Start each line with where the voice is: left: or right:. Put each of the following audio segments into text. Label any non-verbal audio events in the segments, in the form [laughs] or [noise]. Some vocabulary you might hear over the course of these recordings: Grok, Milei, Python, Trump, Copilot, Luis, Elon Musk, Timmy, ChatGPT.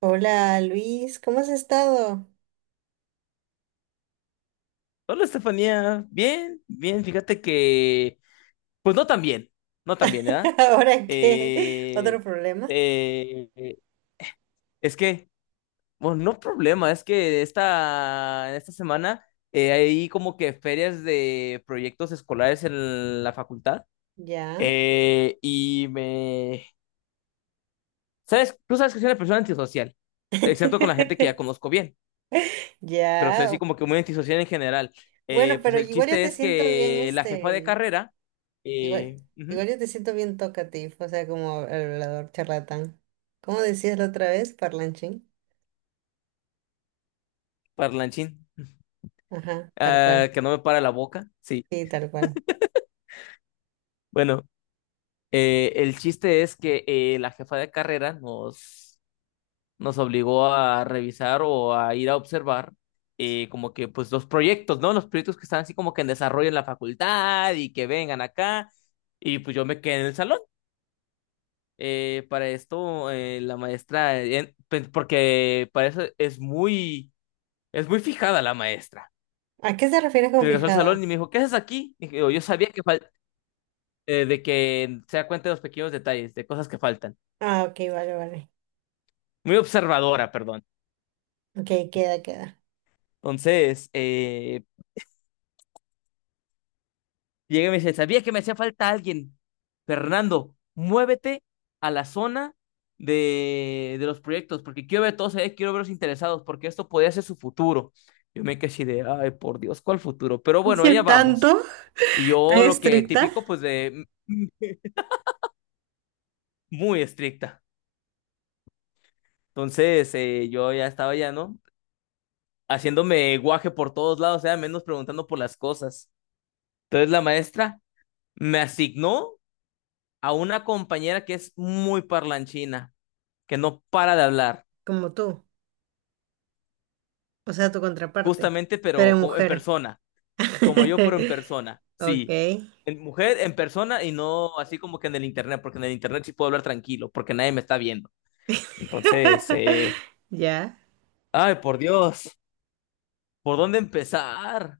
right: Hola Luis, ¿cómo has estado?
left: Hola, Estefanía. Bien, bien. Fíjate que, pues no tan bien, no tan bien,
right: [laughs]
left: ¿verdad?
right: ¿Ahora qué?
left: Eh,
right: ¿Otro problema?
left: eh, eh, es que, bueno, no problema, es que esta, en esta semana hay como que ferias de proyectos escolares en la facultad.
right: Ya.
left: Y me... ¿Sabes? Tú sabes que soy una persona antisocial, excepto con la gente que
right: [laughs]
left: ya conozco bien. Pero soy así
right: Ya.
left: como que muy antisocial en general.
right: Bueno,
left: Pues
right: pero
left: el
right: igual yo
left: chiste
right: te
left: es
right: siento bien,
left: que la jefa de
right: este,
left: carrera,
right: igual,
left: ujú,
right: igual yo te siento bien talkative, o sea, como hablador charlatán. ¿Cómo decías la otra vez, parlanchín?
left: parlanchín,
right: Ajá, tal
left: ah,
right: cual.
left: que no me para la boca, sí.
right: Sí, tal cual.
left: Bueno, el chiste es que la jefa de carrera nos obligó a revisar o a ir a observar como que pues los proyectos, ¿no? Los proyectos que están así como que en desarrollo en la facultad y que vengan acá. Y pues yo me quedé en el salón. Para esto, la maestra, porque para eso es es muy fijada la maestra.
right: ¿A qué te refieres con
left: Regresó al
right: fijada?
left: salón y me dijo, ¿qué haces aquí? Dije, "Oh, yo sabía que de que se da cuenta de los pequeños detalles, de cosas que faltan.
right: Ah, ok, vale, vale.
left: Muy observadora, perdón.
right: Ok, queda, queda.
left: Entonces, llega y me dice, ¿sabías que me hacía falta alguien? Fernando, muévete a la zona de los proyectos, porque quiero ver a todos ahí, quiero verlos interesados, porque esto podría ser su futuro. Yo me quedé así de, ay, por Dios, ¿cuál futuro? Pero
right: [laughs]
left: bueno,
right: ¿Hice
left: allá vamos.
right: tanto?
left: Y
right: ¿Tan
left: yo lo que
right: estricta?
left: típico, pues de mm, muy estricta. Entonces, yo ya estaba ya, ¿no? Haciéndome guaje por todos lados, o sea, menos preguntando por las cosas. Entonces la maestra me asignó a una compañera que es muy parlanchina que no para de hablar,
right: Como tú. O sea, tu contraparte.
left: justamente,
right: Pero
left: pero en
right: mujer.
left: persona, como yo, pero en persona,
right: [laughs] Ok.
left: sí. En mujer, en persona y no así como que en el internet, porque en el internet sí puedo hablar tranquilo, porque nadie me está viendo. Entonces,
right: [laughs] Ya.
left: ay, por Dios, ¿por dónde empezar?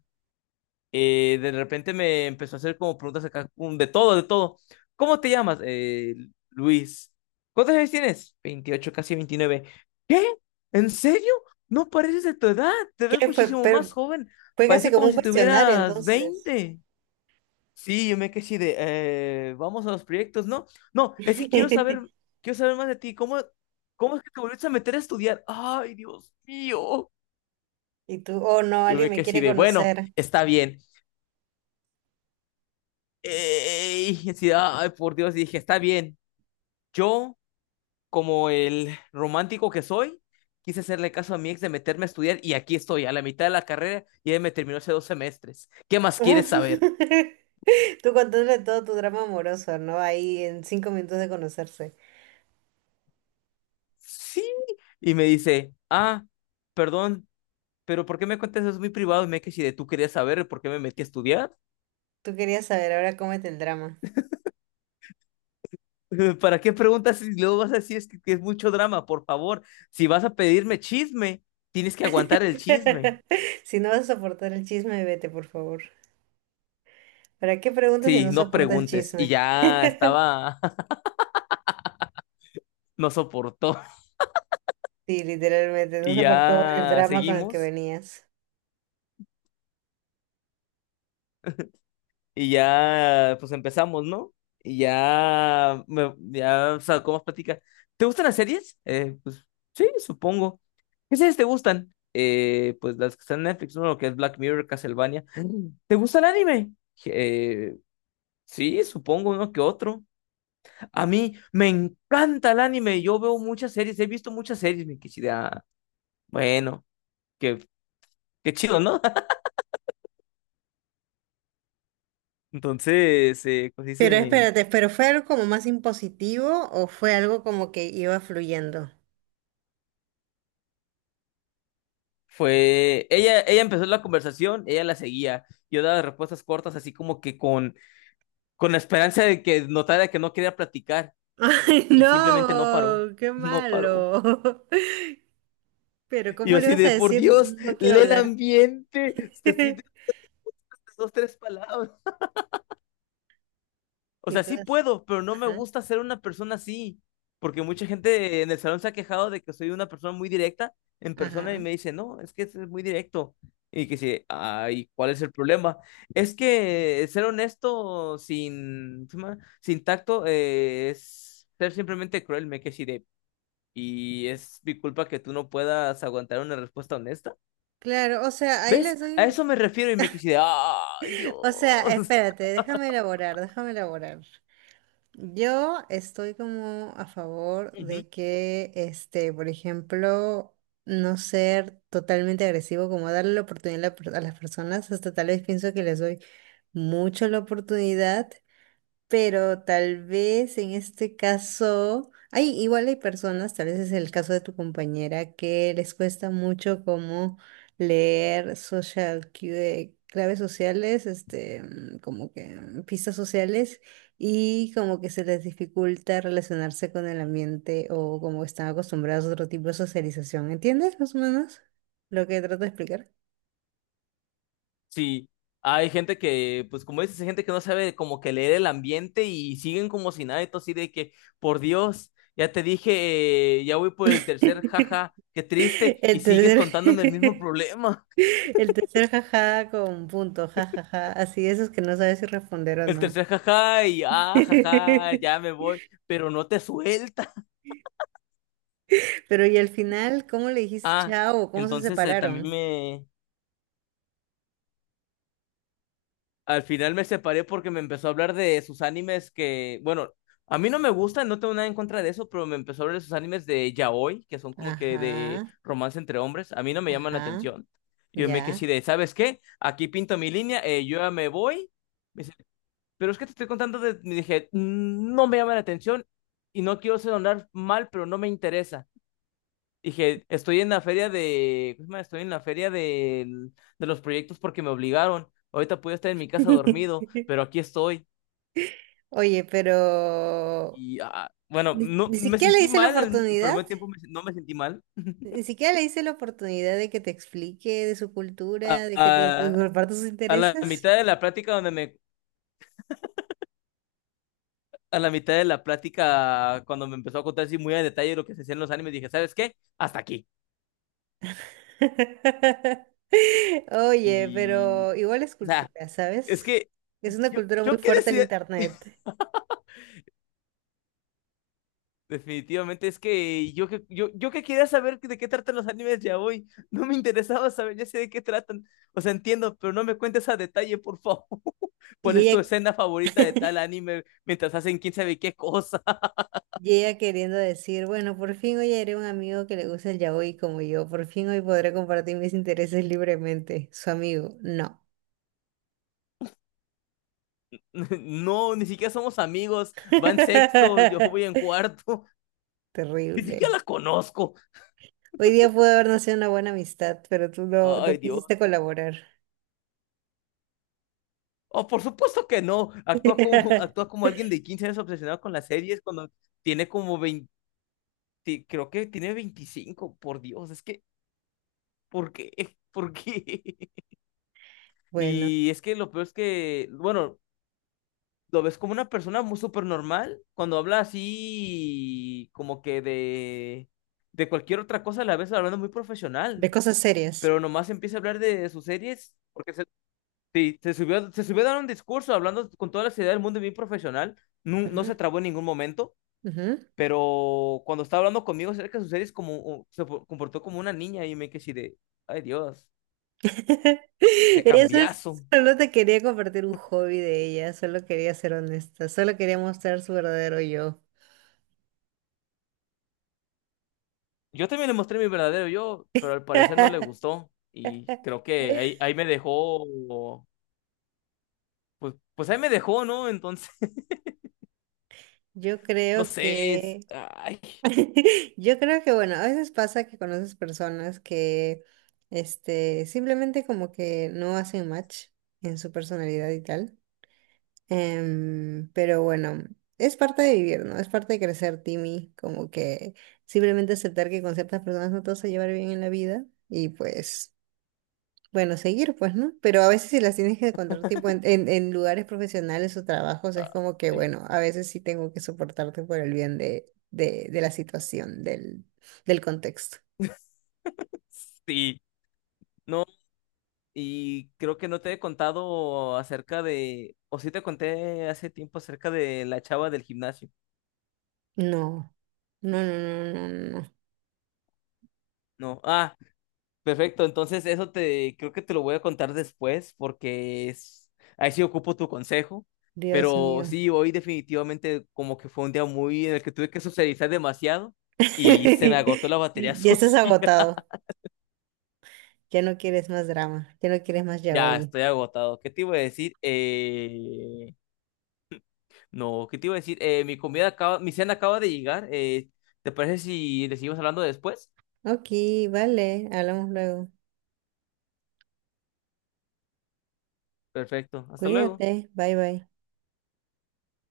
left: De repente me empezó a hacer como preguntas acá, de todo, de todo. ¿Cómo te llamas? Luis. ¿Cuántos años tienes? 28, casi 29 ¿Qué? ¿En serio? No pareces de tu edad, te ves
right: ¿Qué fue?
left: muchísimo más
right: Pero
left: joven.
right: fue casi
left: Parece
right: como
left: como
right: un
left: si
right: cuestionario
left: tuvieras
right: entonces.
left: veinte Sí, yo me quedé así de, vamos a los proyectos, ¿no? No, es que
right: [laughs]
left: quiero saber más de ti. ¿Cómo, cómo es que te volviste a meter a estudiar? Ay, Dios mío.
right: Y tú, oh no,
left: Yo
right: alguien
left: me
right: me
left: quedé así
right: quiere
left: de, bueno,
right: conocer.
left: está bien. Y así, ay, por Dios, y dije, está bien. Yo, como el romántico que soy, quise hacerle caso a mi ex de meterme a estudiar y aquí estoy, a la mitad de la carrera y él me terminó hace dos semestres. ¿Qué más quieres
right: [laughs]
left: saber?
right: Tú contándole todo tu drama amoroso, ¿no? Ahí en cinco minutos de conocerse.
left: Sí. Y me dice, ah, perdón, pero ¿por qué me cuentas eso muy privado? Y me dije si de tú querías saber por qué me metí a estudiar.
right: Tú querías saber, ahora cómete el drama.
left: [laughs] ¿Para qué preguntas si luego vas a decir es que es mucho drama? Por favor, si vas a pedirme chisme, tienes que aguantar el chisme.
right: [laughs] Si no vas a soportar el chisme, vete, por favor. ¿Para qué preguntas si
left: Sí,
right: no
left: no
right: soporta el
left: preguntes. Y
right: chisme?
left: ya
right: [laughs]
left: estaba, [laughs] no soportó.
right: Sí, literalmente, no
left: Y
right: soportó el
left: ya
right: drama con el que
left: seguimos.
right: venías.
left: Y ya, pues empezamos, ¿no? Y ya, ya, o sea, ¿cómo platica? ¿Te gustan las series? Pues sí, supongo. ¿Qué series te gustan? Pues las que están en Netflix, ¿no? Lo que es Black Mirror, Castlevania. ¿Te gusta el anime? Eh, sí, supongo, ¿no? Que otro. A mí me encanta el anime. Yo veo muchas series, he visto muchas series, me quisiera. Bueno que qué chido, ¿no? [laughs] Entonces, pues
right: Pero
left: dice,
right: espérate, ¿pero fue algo como más impositivo o fue algo como que iba fluyendo?
left: fue, ella empezó la conversación, ella la seguía, yo daba respuestas cortas, así como que con la esperanza de que notara que no quería platicar,
right: [laughs] ¡Ay,
left: y simplemente no paró,
right: no! ¡Qué
left: [laughs] no paró.
right: malo! [laughs] Pero
left: Y
right: ¿cómo
left: yo
right: le
left: así
right: vas a
left: de, por
right: decir
left: Dios,
right: no quiero
left: lee el
right: hablar?
left: ambiente, te estoy diciendo
right: [laughs]
left: dos, tres palabras. O
right: Y
left: sea, sí
right: todas,
left: puedo, pero no me
right: ajá,
left: gusta ser una persona así. Porque mucha gente en el salón se ha quejado de que soy una persona muy directa en persona y
right: ajá.
left: me dice, no, es que es muy directo. Y que sí, ay, ¿cuál es el problema? Es que ser honesto sin, ¿cómo se llama? Sin tacto, es ser simplemente cruel, me quedé así de, y es mi culpa que tú no puedas aguantar una respuesta honesta.
right: Claro, o sea, ahí
left: ¿Ves?
right: les
left: A
right: doy...
left: eso me refiero y me quedé así de, ay,
right: O sea,
left: Dios.
right: espérate, déjame elaborar, déjame elaborar. Yo estoy como a favor de
left: [laughs]
right: que, este, por ejemplo, no ser totalmente agresivo, como darle la oportunidad a la a las personas, hasta tal vez pienso que les doy mucho la oportunidad, pero tal vez en este caso, hay, igual hay personas, tal vez es el caso de tu compañera, que les cuesta mucho como leer claves sociales, este, como que pistas sociales, y como que se les dificulta relacionarse con el ambiente o como están acostumbrados a otro tipo de socialización. ¿Entiendes más o menos lo que trato de explicar?
left: Sí, hay gente que, pues como dices, hay gente que no sabe como que leer el ambiente y siguen como si nada, y todo así de que, por Dios, ya te dije, ya voy por el tercer jaja,
right: [laughs]
left: qué triste, y
right: El
left: sigues contándome el mismo
right: tercer [laughs]
left: problema. [laughs]
right: El tercer jaja con punto, jajaja. Así, esos que no sabes si responder o
left: El
right: no.
left: tercer jaja y ah, jaja, ya
right: [laughs]
left: me voy, pero no te suelta.
right: Pero y al final, ¿cómo le dijiste
left: Ah,
right: chao? ¿Cómo se
left: entonces también
right: separaron?
left: me, al final me separé porque me empezó a hablar de sus animes que, bueno, a mí no me gustan, no tengo nada en contra de eso, pero me empezó a hablar de sus animes de yaoi, que son como que de
right: Ajá,
left: romance entre hombres. A mí no me llaman la
right: ajá,
left: atención. Y yo me quedé así
right: ya.
left: de, ¿sabes qué? Aquí pinto mi línea, yo ya me voy. Me dice, pero es que te estoy contando de... Me dije, "Mm, no me llama la atención y no quiero sonar mal, pero no me interesa. Dije, estoy en la feria de, ¿cómo se llama? Estoy en la feria de, los proyectos porque me obligaron. Ahorita puedo estar en mi casa dormido,
right: [laughs]
left: pero aquí estoy.
right: Oye, pero
left: Y ah, bueno,
right: ni,
left: no
right: ni
left: me
right: siquiera le
left: sentí
right: hice la
left: mal, pero
right: oportunidad,
left: al mismo tiempo no me sentí mal.
right: ni siquiera le hice la oportunidad de que te explique de su
left: A,
right: cultura, de que te [laughs]
left: a-
right: comparta sus
left: a la
right: intereses.
left: mitad de la plática donde me, a la mitad de la plática cuando me empezó a contar así muy a detalle lo que se hacía en los animes, dije, ¿sabes qué? Hasta aquí.
right: [laughs] Oye,
left: Y,
right: pero igual es
left: o sea,
right: cultura,
left: es
right: ¿sabes?
left: que
right: Es una cultura muy
left: yo qué
right: fuerte el
left: decía.
right: internet.
left: Definitivamente, es que yo que quería saber de qué tratan los animes ya hoy, [laughs] no me interesaba saber, ya sé de qué tratan, o sea, entiendo, pero no me cuentes a detalle, por favor. [laughs] ¿Cuál
right: Y
left: es tu
right: ella,
left: escena favorita de tal anime mientras hacen quién sabe qué cosa?
right: y ella queriendo decir, bueno, por fin hoy haré un amigo que le gusta el yaoi como yo, por fin hoy podré compartir mis intereses libremente. Su amigo, no.
left: [laughs] No, ni siquiera somos amigos, va en sexto, yo voy en
right: [laughs]
left: cuarto, [laughs] ni siquiera
right: Terrible.
left: la conozco.
right: Hoy día pudo haber nacido una buena amistad, pero tú no, no
left: Ay, Dios.
right: quisiste colaborar.
left: Oh, por supuesto que no, actúa como, [laughs] actúa
right: [laughs]
left: como alguien de 15 años obsesionado con las series cuando tiene como 20, creo que tiene 25, por Dios, es que ¿por qué? ¿Por qué? [laughs]
right: Bueno,
left: Y es que lo peor es que, bueno, lo ves como una persona muy súper normal, cuando habla así, como que de cualquier otra cosa, la ves hablando muy profesional,
right: de cosas serias.
left: pero nomás empieza a hablar de sus series, porque sí, se subió a dar un discurso hablando con toda la seriedad del mundo y bien profesional, no
right: Ujú,
left: se trabó en ningún momento.
right: ujú.
left: Pero cuando estaba hablando conmigo acerca de sus series, como, se comportó como una niña y me quedé así de, ay, Dios,
right: [laughs]
left: qué
right: Eso es-
left: cambiazo.
right: Solo te quería compartir un hobby de ella, solo quería ser honesta, solo quería mostrar su verdadero yo.
left: Yo también le mostré mi verdadero yo, pero al parecer no le
right: [laughs]
left: gustó y creo que ahí me dejó, pues, pues ahí me dejó, ¿no? Entonces, [laughs]
right: Yo
left: no
right: creo
left: sé, es-
right: que,
left: ay,
right: [laughs] yo creo que bueno, a veces pasa que conoces personas que, este, simplemente como que no hacen match en su personalidad y tal. Em, pero bueno, es parte de vivir, ¿no? Es parte de crecer, Timmy, como que simplemente aceptar que con ciertas personas no te vas a llevar bien en la vida y pues, bueno, seguir, pues, ¿no? Pero a veces si las tienes que encontrar tipo en lugares profesionales o trabajos, es como que, bueno, a veces sí tengo que soportarte por el bien de la situación, del contexto.
left: sí, no, y creo que no te he contado acerca de, o sí te conté hace tiempo acerca de la chava del gimnasio,
right: No, no, no, no, no, no, no.
left: ¿no? Ah. Perfecto, entonces eso te creo que te lo voy a contar después porque es, ahí sí ocupo tu consejo,
right: Dios
left: pero
right: mío.
left: sí, hoy definitivamente como que fue un día muy en el que tuve que socializar demasiado y se me agotó
right: [laughs]
left: la batería [laughs]
right: Ya estás
left: social.
right: agotado. Ya no quieres más drama, ya no quieres más
left: Ya
right: yaoi.
left: estoy agotado. ¿Qué te iba a decir? No, ¿qué te iba a decir? Mi comida acaba, mi cena acaba de llegar. ¿Te parece si le seguimos hablando después?
right: Ok, vale, hablamos luego.
left: Perfecto, hasta luego.
right: Cuídate, bye bye.